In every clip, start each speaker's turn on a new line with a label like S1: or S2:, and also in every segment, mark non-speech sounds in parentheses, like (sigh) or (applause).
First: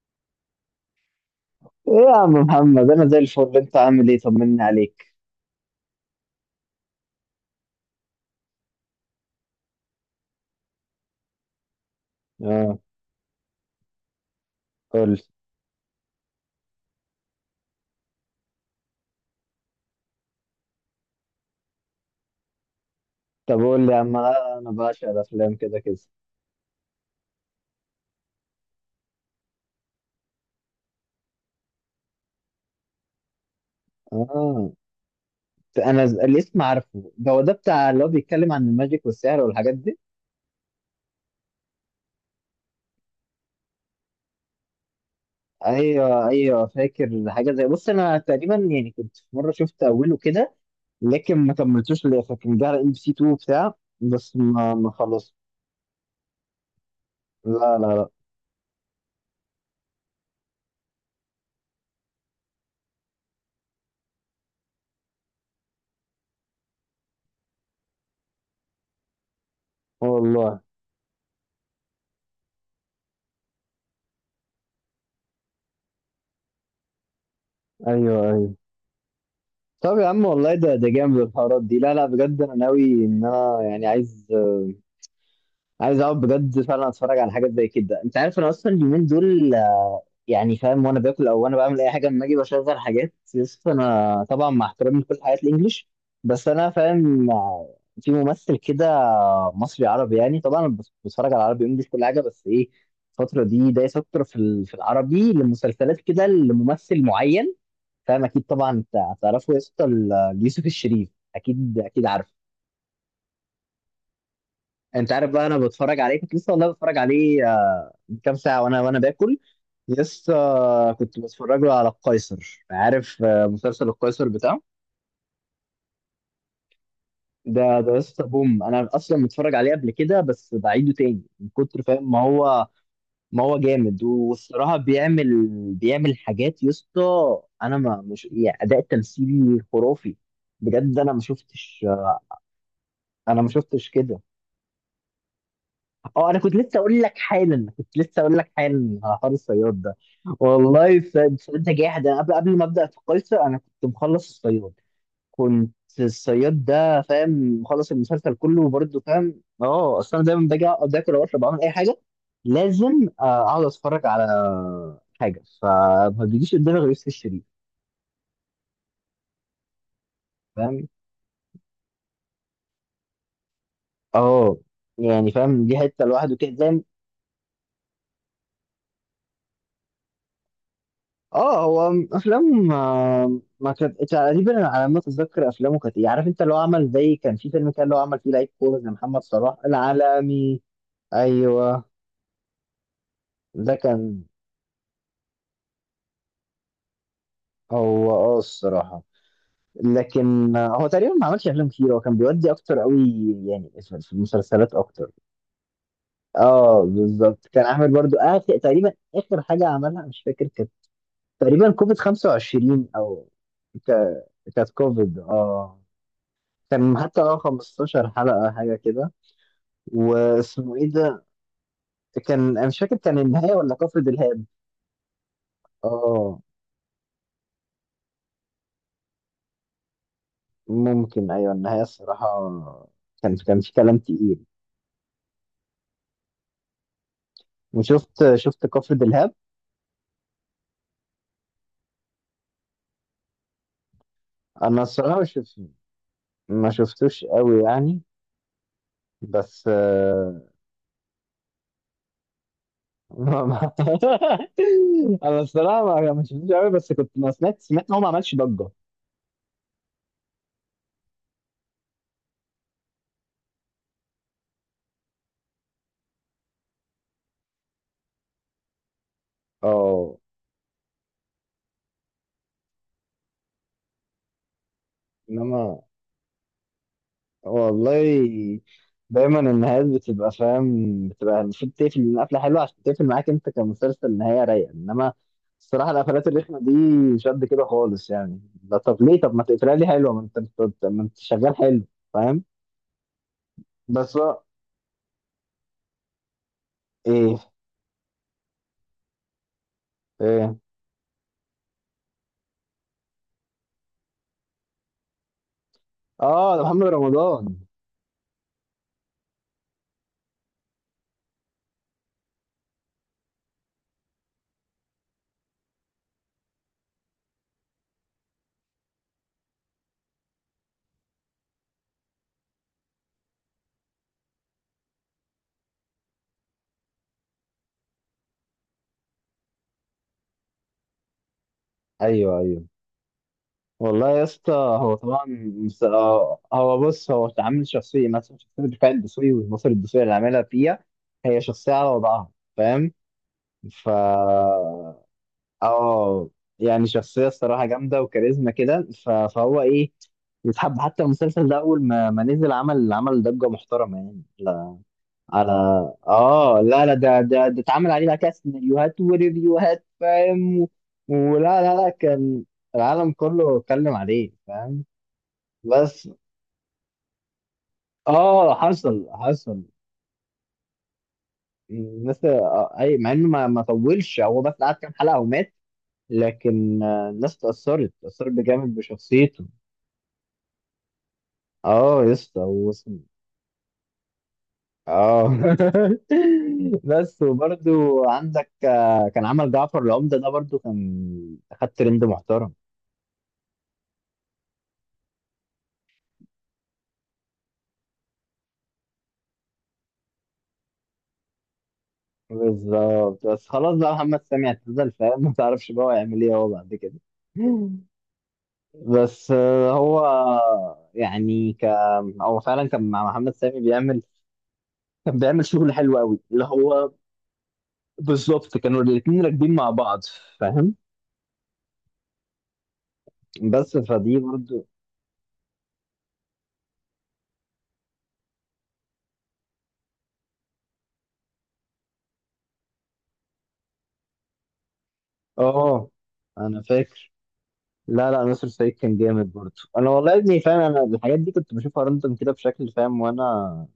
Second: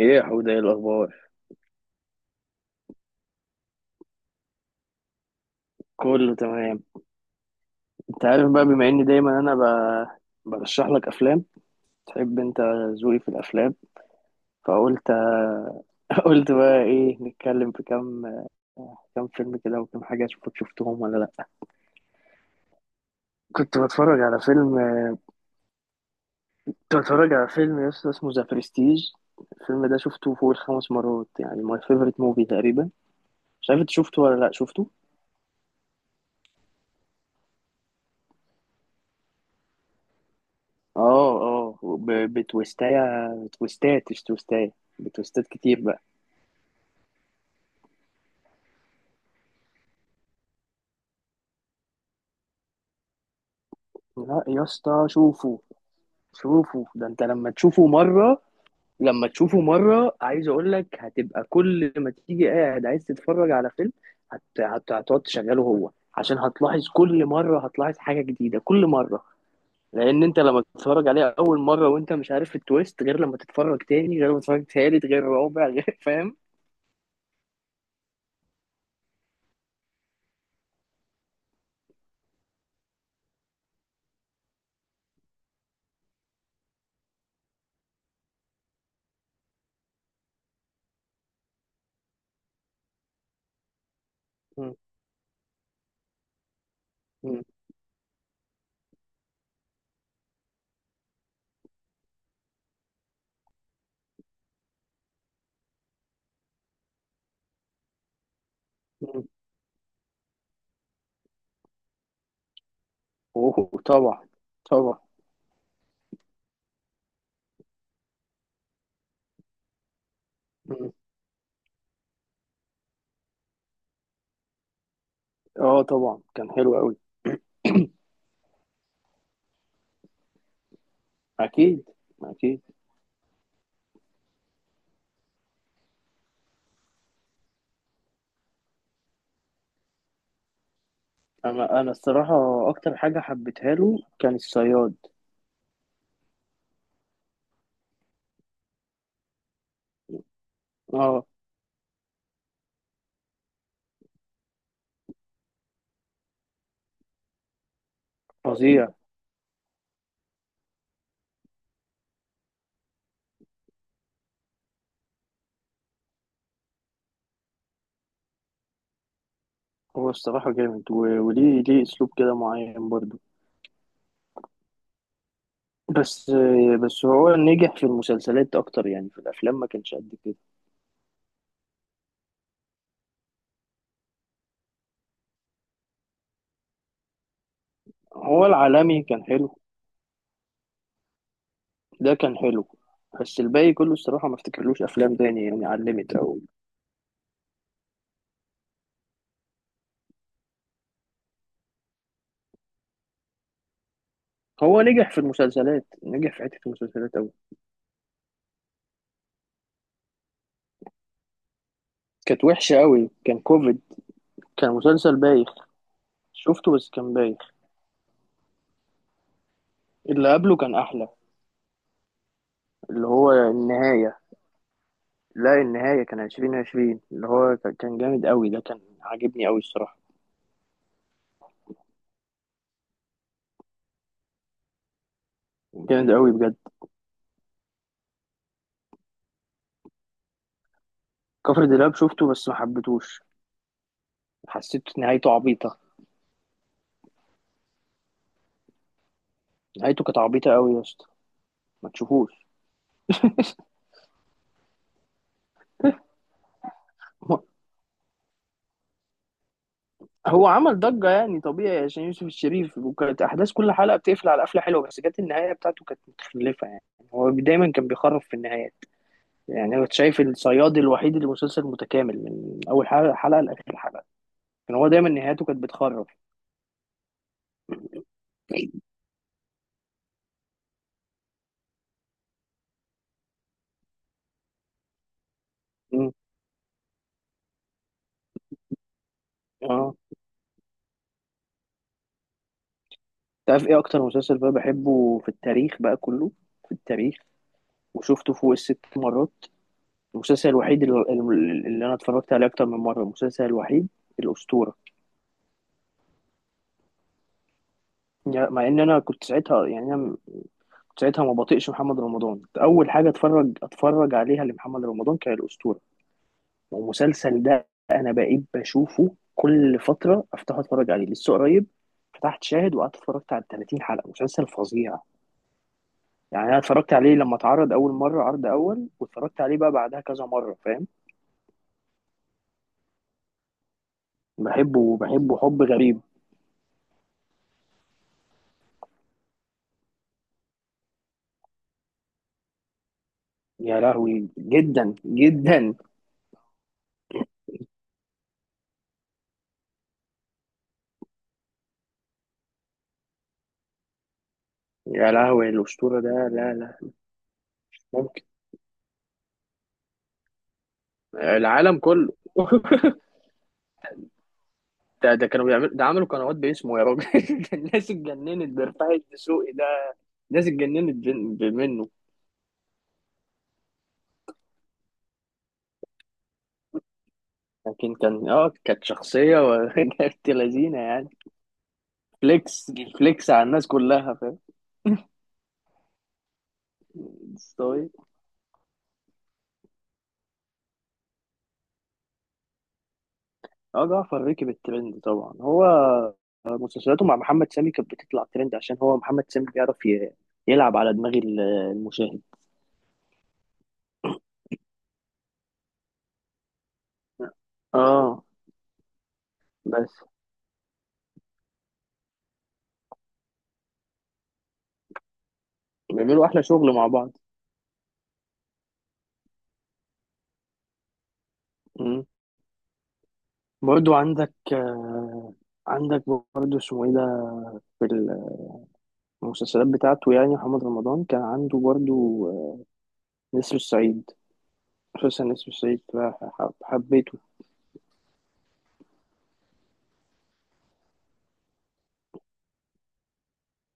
S1: ايه يا حوده، ايه الاخبار؟
S2: ايه يا عم محمد، انا زي الفل. انت عامل ايه؟ طمني عليك.
S1: كله تمام. انت عارف بقى، بما اني دايما انا برشح لك افلام تحب انت
S2: اه.
S1: ذوقي في الافلام. فقلت
S2: قول.
S1: (laughs) قلت بقى ايه، نتكلم في كام فيلم كده وكام حاجه، اشوفك شفتهم ولا لا.
S2: طب
S1: كنت
S2: قول لي يا عم،
S1: بتفرج على
S2: انا
S1: فيلم
S2: بعشق الافلام كده كده.
S1: كنت بتفرج على فيلم يا اسطى اسمه ذا برستيج. الفيلم ده شفته فوق الخمس مرات، يعني ماي فيفورت موفي تقريبا. مش عارف انت شفته ولا لا
S2: اه،
S1: شفته.
S2: انا الاسم عارفه. ده هو ده بتاع اللي هو بيتكلم عن الماجيك والسحر والحاجات دي.
S1: اه اه، بتويستات، مش تويستاية. بتويستات كتير بقى.
S2: ايوه ايوه، فاكر حاجه. زي بص انا تقريبا يعني كنت في مره شفت اوله كده، لكن ما كملتوش للاخر. كان جه على ام بي سي 2 بتاع، بس
S1: لا يا
S2: ما
S1: اسطى،
S2: خلص.
S1: شوفوا شوفوا ده، انت لما
S2: لا لا
S1: تشوفه
S2: لا.
S1: مرة، عايز اقول لك، هتبقى كل ما تيجي قاعد عايز تتفرج على فيلم، هتقعد تشغله هو، عشان هتلاحظ كل مرة، هتلاحظ حاجة جديدة كل مرة. لان انت
S2: والله.
S1: لما تتفرج عليه اول مرة وانت مش عارف التويست، غير لما تتفرج تاني، غير لما تتفرج تالت، غير رابع، غير، (laughs) فاهم؟
S2: ايوه ايوه. طب يا عم، والله ده جامد، الحوارات دي. لا لا، بجد انا ناوي ان انا يعني عايز اقعد بجد فعلا اتفرج على حاجات زي كده. انت عارف انا اصلا اليومين دول، يعني فاهم، وانا باكل او وانا بعمل اي حاجه لما اجي بشغل حاجات. يس، انا طبعا مع
S1: م-
S2: احترامي لكل حاجات الانجليش، بس انا فاهم،
S1: م-
S2: في ممثل كده مصري عربي، يعني طبعا أنا بتفرج على عربي انجليش كل حاجه. بس ايه، الفتره دي دايس اكتر في العربي، لمسلسلات كده لممثل معين. فاهم، اكيد طبعا انت
S1: م.
S2: هتعرفه يا اسطى، يوسف الشريف. اكيد اكيد عارفه.
S1: اوه، طبعا طبعا.
S2: انت عارف بقى، انا بتفرج عليه. كنت لسه والله بتفرج عليه من كام ساعه، وانا باكل. لسه
S1: م.
S2: كنت بتفرج له على القيصر. عارف مسلسل القيصر بتاعه.
S1: اه طبعا، كان حلو قوي.
S2: ده لسه بوم، انا اصلا متفرج عليه قبل كده، بس بعيده تاني من كتر
S1: اكيد
S2: فاهم. ما
S1: اكيد.
S2: هو ما هو جامد، والصراحه بيعمل حاجات يا اسطى. انا ما مش يعني اداء تمثيلي خرافي، بجد. انا ما
S1: انا
S2: شفتش
S1: انا
S2: آه،
S1: الصراحه، اكتر حاجه
S2: انا ما
S1: حبيتها
S2: شفتش
S1: له
S2: كده.
S1: كان الصياد.
S2: اه، انا كنت لسه اقول لك حالا، على حوار الصياد ده. والله
S1: اه،
S2: فانت جاحد. انا قبل ما ابدا في قيصر انا كنت مخلص الصياد. كنت. الصياد ده فاهم. مخلص المسلسل كله
S1: فظيع.
S2: وبرده فاهم. اه، اصل انا دايما باجي اقعد اكل او اشرب أو اعمل اي حاجه، لازم اقعد اتفرج على حاجه. فما بيجيش قدامي غير يوسف الشريف.
S1: هو الصراحه
S2: فاهم.
S1: جامد، وليه اسلوب كده معين برضه.
S2: اه. يعني فاهم دي حته
S1: بس
S2: لوحده كده زي.
S1: بس هو نجح في المسلسلات اكتر، يعني في الافلام ما كانش قد كده.
S2: اه، هو افلام ما كانت تقريبا، على ما اتذكر. افلامه كانت ايه، عارف انت اللي هو عمل، زي كان في فيلم كان اللي هو عمل فيه
S1: هو
S2: لعيب كوره زي
S1: العالمي
S2: محمد
S1: كان
S2: صلاح،
S1: حلو،
S2: العالمي. ايوه.
S1: ده كان حلو. بس الباقي
S2: ده
S1: كله
S2: كان.
S1: الصراحه ما افتكرلوش افلام تاني، يعني علمت قوي.
S2: هو اه الصراحه، لكن هو تقريبا ما عملش افلام كتير. هو كان بيودي اكتر قوي يعني في المسلسلات
S1: هو نجح
S2: اكتر.
S1: في المسلسلات، نجح في حته
S2: اه
S1: المسلسلات قوي.
S2: بالظبط، كان عامل برضو آخر تقريبا اخر حاجه عملها مش فاكر. كانت تقريبا كوفيد
S1: كانت وحشه
S2: 25
S1: قوي،
S2: او
S1: كان كوفيد.
S2: ك- كانت
S1: كان مسلسل
S2: كوفيد،
S1: بايخ،
S2: اه.
S1: شفته بس
S2: كان
S1: كان
S2: حتى
S1: بايخ.
S2: 15 حلقة حاجة كده.
S1: اللي قبله كان
S2: واسمه ايه
S1: احلى،
S2: ده؟ كان انا مش فاكر
S1: اللي
S2: كان
S1: هو
S2: النهاية ولا كفر
S1: النهايه.
S2: دلهاب.
S1: لا، النهاية كان
S2: اه
S1: 2020، اللي هو كان جامد قوي، ده كان عاجبني قوي الصراحة.
S2: ممكن، ايوه النهاية، الصراحة. كان في كلام تقيل.
S1: جامد قوي بجد.
S2: وشفت كفر دلهاب.
S1: كفر دلاب شفته بس ما حبيتهوش،
S2: انا
S1: حسيت
S2: الصراحة
S1: نهايته
S2: مش شف-
S1: عبيطة.
S2: ما شفتوش قوي يعني، بس
S1: نهايته كانت عبيطة قوي يا اسطى، ما تشوفوش.
S2: ما. (laughs) انا الصراحة ما شفتوش قوي، بس كنت ما
S1: هو
S2: سمعت ان هو ما عملش ضجة.
S1: هو عمل ضجة يعني طبيعي عشان يوسف الشريف، وكانت أحداث كل حلقة بتقفل على قفلة حلوة، بس جت النهاية بتاعته كانت متخلفة يعني. هو دايما كان بيخرف في النهايات. يعني أنا كنت
S2: اه.
S1: شايف الصياد الوحيد اللي مسلسل متكامل، من أول حلقة لآخر حلقة. كان هو دايما نهايته كانت
S2: انما
S1: بتخرف.
S2: والله، دايما النهايات بتبقى فاهم، بتبقى المفروض تقفل من قفله حلوه عشان تقفل معاك انت كمسلسل نهايه رايقه. انما الصراحه
S1: م.
S2: القفلات الرخمه دي مش قد كده خالص يعني. لا طب ليه؟ طب ما تقفلها لي
S1: اه،
S2: حلوه، ما انت شغال حلو. فاهم.
S1: تعرف ايه اكتر
S2: بس
S1: مسلسل بقى بحبه في التاريخ بقى كله، في التاريخ؟
S2: ايه
S1: وشفته فوق الست مرات. المسلسل
S2: ايه؟
S1: الوحيد اللي انا اتفرجت عليه اكتر من مره، المسلسل الوحيد، الاسطوره.
S2: اه ده محمد رمضان.
S1: يعني مع ان انا كنت ساعتها، يعني انا كنت ساعتها ما بطيقش محمد رمضان، اول حاجه اتفرج عليها لمحمد رمضان كان الاسطوره. والمسلسل ده انا بقيت بشوفه كل فتره، افتح اتفرج عليه لسه قريب، فتحت شاهد وقعدت اتفرجت على 30 حلقه، مسلسل فظيع. يعني انا اتفرجت عليه لما اتعرض اول مره، عرض اول، واتفرجت عليه بقى بعدها كذا مره، فاهم؟
S2: ايوه ايوه. والله يا اسطى، هو
S1: بحبه
S2: طبعا
S1: بحبه حب غريب.
S2: هو بص، هو عامل شخصيه مثلا، شخصيه دفاع الدسوقي والمصري الدسوقي اللي عاملها فيها. هي شخصيه على وضعها، فاهم.
S1: يا
S2: ف
S1: لهوي، جدا جدا.
S2: اه يعني شخصية الصراحة جامدة وكاريزما كده، فهو ايه، يتحب. حتى المسلسل ده اول ما نزل عمل ضجة محترمة يعني، لا.
S1: يا لهوي،
S2: على.
S1: الاسطوره ده، لا
S2: اه لا
S1: لا.
S2: لا، ده اتعمل عليه بقى
S1: ممكن
S2: كده سيناريوهات وريفيوهات فاهم. ولا لا
S1: العالم
S2: لا،
S1: كله.
S2: كان
S1: (laughs)
S2: العالم كله اتكلم عليه، فاهم.
S1: ده كانوا بيعملوا، ده عملوا
S2: بس.
S1: قنوات باسمه يا راجل. (laughs) الناس
S2: اه
S1: اتجننت برفاعي
S2: حصل
S1: الدسوقي
S2: حصل
S1: ده، الناس اتجننت منه.
S2: الناس اي، مع انه ما طولش، هو بس قعد كام حلقة ومات. لكن الناس اتأثرت
S1: لكن كان
S2: اتأثرت بجامد
S1: كانت شخصيه
S2: بشخصيته.
S1: (laughs) كانت لذينه يعني.
S2: اه يا اسطى
S1: فليكس
S2: وصل.
S1: فليكس على الناس كلها، فاهم.
S2: اه (laughs) بس
S1: (laughs)
S2: وبرضو عندك كان عمل جعفر العمدة ده برضو، كان خد ترند محترم.
S1: اه، جعفر ركب الترند طبعا، هو مسلسلاته مع محمد سامي كانت بتطلع ترند، عشان هو محمد سامي بيعرف يلعب على دماغ المشاهد.
S2: بالظبط. بس خلاص بقى، محمد سامي اعتزل فاهم (laughs) ما تعرفش بقى هو هيعمل ايه هو بعد كده.
S1: اه
S2: بس
S1: بس
S2: هو يعني هو فعلا كان مع محمد سامي بيعمل. كان بيعمل شغل حلو قوي،
S1: بيعملوا احلى
S2: اللي
S1: شغل مع
S2: هو،
S1: بعض.
S2: بالظبط. كانوا الاثنين راكبين مع بعض، فاهم.
S1: مم.
S2: بس
S1: برضو
S2: فدي
S1: عندك،
S2: برضو.
S1: عندك برضو اسمه ايه ده، في المسلسلات بتاعته. يعني محمد رمضان كان عنده برضو، نسر الصعيد. مسلسل نسر الصعيد
S2: اه
S1: ده
S2: انا فاكر.
S1: حبيته.
S2: لا لا، ناصر سعيد كان جامد برضو. انا والله يا ابني فاهم، انا الحاجات دي كنت بشوفها راندوم كده بشكل فاهم. وانا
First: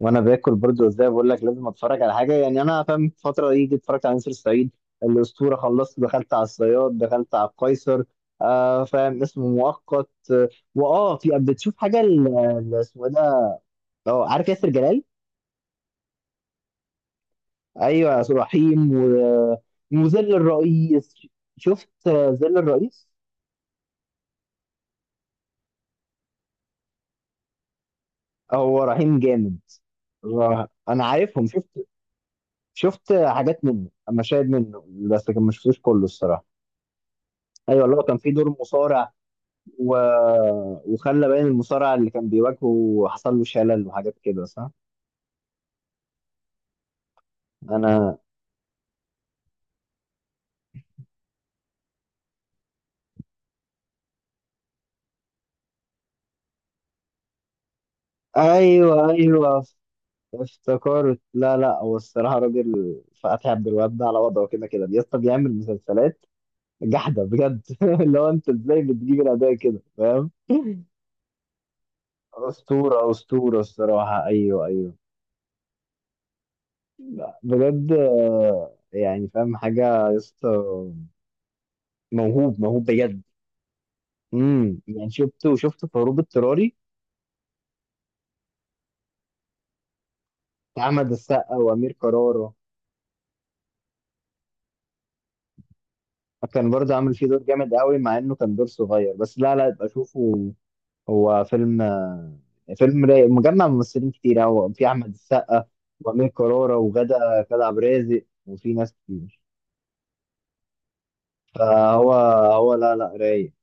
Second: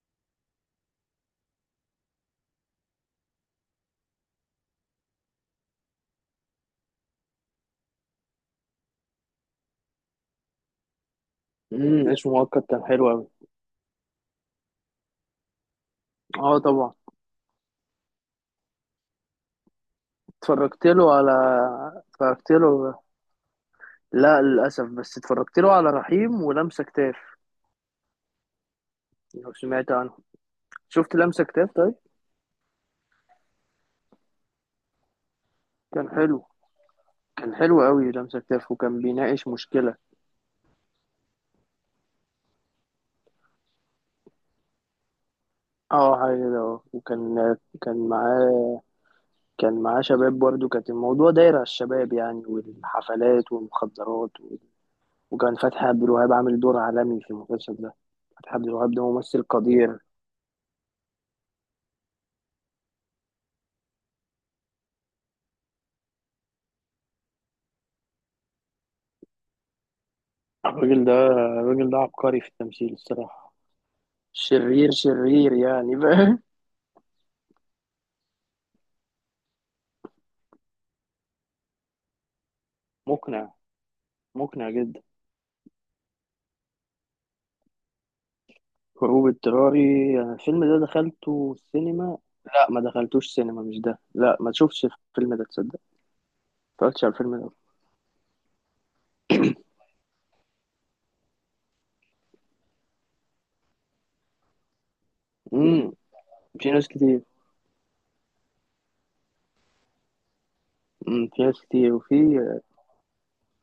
S2: وانا باكل برضو، ازاي بقول لك، لازم اتفرج على حاجه يعني. انا فاهم، في الفتره دي جيت اتفرجت على ناصر سعيد، الاسطوره، خلصت، دخلت على الصياد، دخلت على القيصر. آه فاهم، اسمه مؤقت. واه في بتشوف حاجه
S1: اسمه مؤقت كان
S2: اسمه
S1: حلو
S2: ايه ده؟
S1: أوي.
S2: اه عارف ياسر جلال.
S1: اه طبعا.
S2: ايوه، ياسر رحيم وظل
S1: اتفرجت له
S2: الرئيس.
S1: على
S2: شفت
S1: اتفرجت
S2: ظل
S1: له
S2: الرئيس.
S1: لا، للأسف، بس اتفرجت له على رحيم ولمسة كتاف.
S2: هو رهيم
S1: لو
S2: جامد.
S1: سمعت عنه،
S2: انا
S1: شفت لمسة
S2: عارفهم،
S1: كتاف؟
S2: شفت.
S1: طيب،
S2: شفت حاجات منه، مشاهد منه. بس كان، ما شفتوش كله
S1: كان حلو،
S2: الصراحه.
S1: كان حلو
S2: ايوه، اللي هو
S1: قوي
S2: كان في
S1: لمسة
S2: دور
S1: كتاف، وكان
S2: مصارع
S1: بيناقش مشكلة.
S2: و... وخلى باين المصارع اللي كان بيواجهه وحصل له شلل وحاجات كده، صح.
S1: اه حاجة كده، اه، وكان كان
S2: انا.
S1: معاه كان معاه شباب، برضه كانت الموضوع داير على الشباب يعني، والحفلات والمخدرات و... وكان فتحي عبد الوهاب عامل دور عالمي في المسلسل ده. فتحي عبد الوهاب
S2: ايوه
S1: ده ممثل
S2: ايوه.
S1: قدير.
S2: افتكرت، لا لا، هو الصراحه راجل. فتحي عبد الوهاب ده على وضعه كده كده، بيسطا بيعمل مسلسلات. جحده بجد (laughs) اللي هو، انت ازاي بتجيب الاداء كده فاهم (laughs)
S1: الراجل ده عبقري في التمثيل
S2: اسطوره
S1: الصراحة.
S2: اسطوره الصراحه، ايوه ايوه.
S1: شرير شرير يعني، فاهم.
S2: بجد يعني فاهم، حاجة يا اسطى، موهوب موهوب بجد.
S1: مقنع، مقنع جدا.
S2: يعني شفته في هروب اضطراري،
S1: هروب اضطراري، يعني الفيلم
S2: بتاع
S1: ده
S2: أحمد
S1: دخلته
S2: السقا وأمير
S1: السينما.
S2: كرارة.
S1: لا، ما دخلتوش سينما، مش ده، لا، ما تشوفش الفيلم ده تصدق.
S2: كان
S1: ما
S2: برضه
S1: اتفرجتش على
S2: عامل فيه
S1: الفيلم
S2: دور
S1: ده.
S2: جامد قوي، مع إنه كان دور صغير، بس لا لا يبقى شوفه. هو فيلم فيلم رايق، مجمع ممثلين كتير قوي. في أحمد السقا
S1: امم
S2: وأمير
S1: في
S2: كرارة
S1: ناس
S2: وغادة
S1: كتير،
S2: غادة عبد الرازق، وفي ناس كتير. فهو،
S1: وفي
S2: هو لا لا رايق.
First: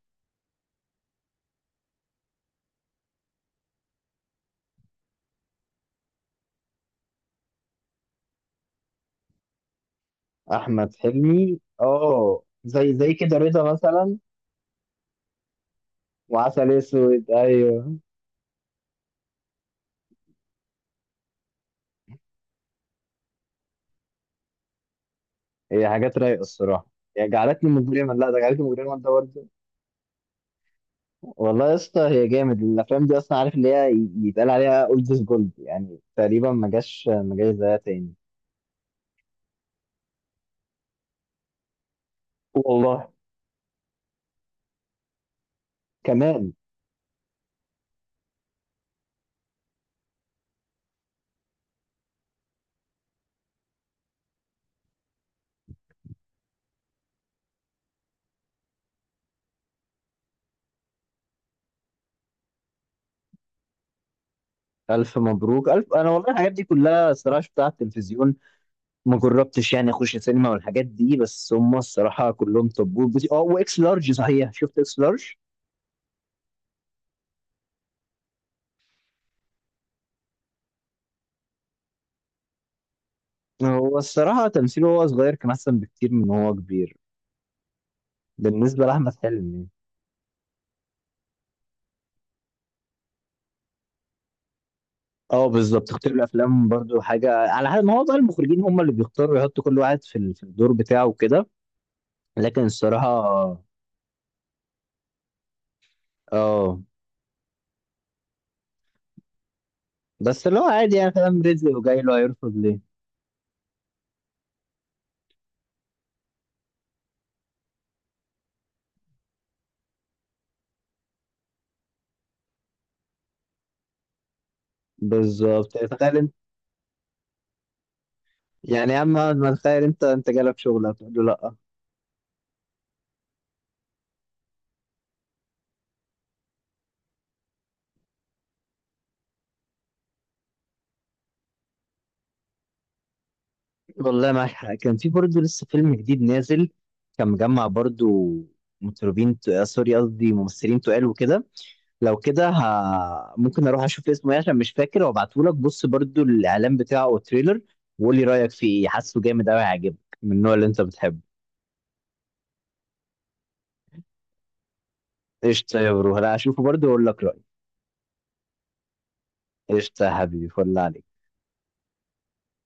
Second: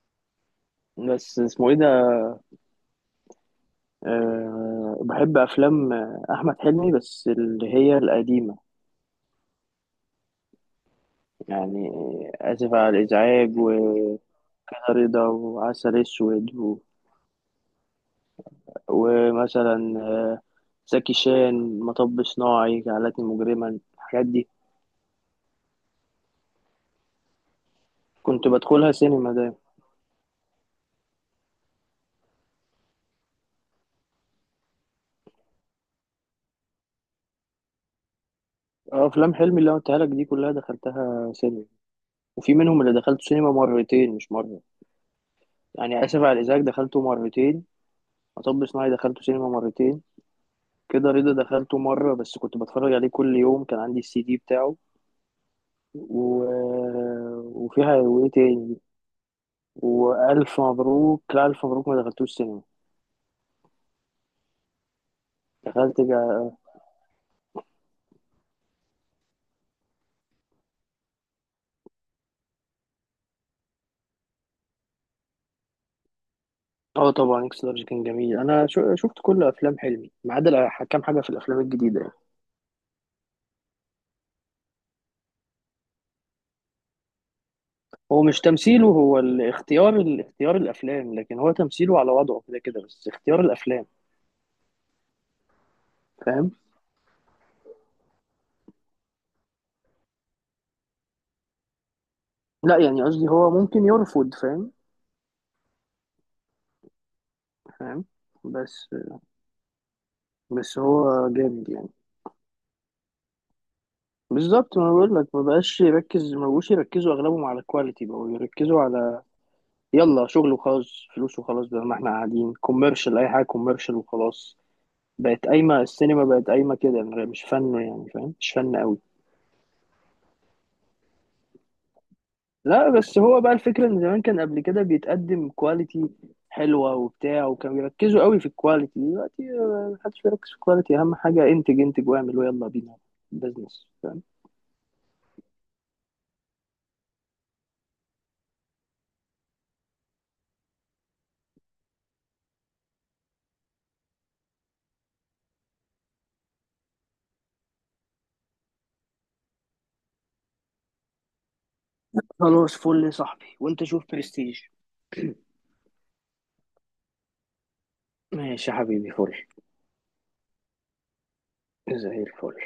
S1: ناس اسمه ايه ده. أه، بحب افلام احمد حلمي بس اللي هي القديمه،
S2: أحمد حلمي
S1: يعني
S2: اه،
S1: اسف
S2: زي
S1: على
S2: زي كده
S1: الازعاج
S2: رضا مثلا،
S1: وكده، رضا وعسل اسود
S2: وعسل اسود، ايوه.
S1: ومثلا زكي شان، مطب صناعي، جعلتني مجرما، الحاجات دي
S2: هي حاجات رايقه الصراحه. هي جعلتني مجرما، لا ده
S1: كنت
S2: جعلتني
S1: بدخلها
S2: مجرما ده
S1: سينما
S2: برضه.
S1: ده.
S2: والله يا اسطى، هي جامد الافلام دي اصلا. عارف اللي هي يتقال عليها اولد از جولد، يعني تقريبا ما جاش زيها تاني.
S1: اه، افلام حلمي اللي انا قلتها لك دي كلها دخلتها سينما، وفي منهم اللي
S2: والله.
S1: دخلته سينما مرتين مش مره. يعني اسف على
S2: كمان.
S1: الازعاج دخلته مرتين، مطب صناعي دخلته سينما مرتين، كده رضا دخلته مره بس كنت بتفرج عليه كل يوم، كان عندي السي دي بتاعه. و... آه، وفيها وايه تاني، والف مبروك، لا، الف مبروك ما دخلتوش سينما،
S2: الف مبروك. الف،
S1: دخلت
S2: انا
S1: جا...
S2: والله الحاجات دي كلها الصراحه شفتها على التلفزيون. ما جربتش يعني اخش سينما والحاجات دي، بس هم الصراحه كلهم طبول اه واكس لارج صحيح، شفت اكس لارج.
S1: اه طبعا، اكس لارج كان جميل، انا شفت كل افلام حلمي ما عدا كام حاجه في الافلام الجديده.
S2: هو الصراحه تمثيله وهو صغير كان احسن بكتير من هو كبير،
S1: هو مش
S2: بالنسبه
S1: تمثيله،
S2: لاحمد
S1: هو
S2: حلمي.
S1: الاختيار، الافلام، لكن هو تمثيله على وضعه كده كده، بس اختيار الافلام،
S2: اه بالظبط، اختيار
S1: فاهم.
S2: الافلام برضو حاجه، على حد ما هو بقى، المخرجين هم اللي بيختاروا يحطوا كل واحد في الدور بتاعه وكده. لكن
S1: لا يعني قصدي هو
S2: الصراحه،
S1: ممكن يرفض، فاهم
S2: اه،
S1: فاهم، بس
S2: بس اللي هو
S1: بس
S2: عادي يعني
S1: هو
S2: فاهم،
S1: جامد
S2: رزق
S1: يعني.
S2: وجاي له، هيرفض ليه؟
S1: بالظبط، ما بقول لك، ما بقاش يركز، ما بقوش يركزوا اغلبهم على الكواليتي، بقوا يركزوا على يلا شغل وخلاص، فلوس وخلاص، بدل ما احنا قاعدين كوميرشال، اي حاجه كوميرشال وخلاص. بقت
S2: بالظبط
S1: قايمه
S2: يعني، تخيل
S1: السينما،
S2: انت.
S1: بقت قايمه كده مش فن، يعني فاهم، مش فن
S2: يعني يا
S1: قوي.
S2: عم، ما تخيل انت جالك شغل هتقول له لا؟
S1: لا بس هو بقى الفكرة ان زمان كان قبل كده بيتقدم كواليتي حلوة وبتاع، وكانوا بيركزوا قوي في الكواليتي، دلوقتي محدش بيركز في الكواليتي، اهم حاجة انتج انتج واعمل ويلا بينا، بزنس فاهم.
S2: والله معاك حق. كان في برضو لسه فيلم جديد نازل، كان مجمع برضو مطربين سوري قصدي ممثلين تقال وكده. لو كده ممكن اروح اشوف اسمه ايه عشان مش فاكر، وابعته لك. بص برضو الاعلان بتاعه او التريلر، وقول لي رايك فيه ايه. حاسه جامد قوي، هيعجبك من النوع اللي انت بتحبه.
S1: خلاص، فل يا صاحبي، وانت شوف برستيج.
S2: قشطه يا برو، هلا اشوفه برضو واقول لك رايي.
S1: ماشي يا حبيبي، فل.
S2: قشطه يا حبيبي، فل عليك.
S1: زي الفل.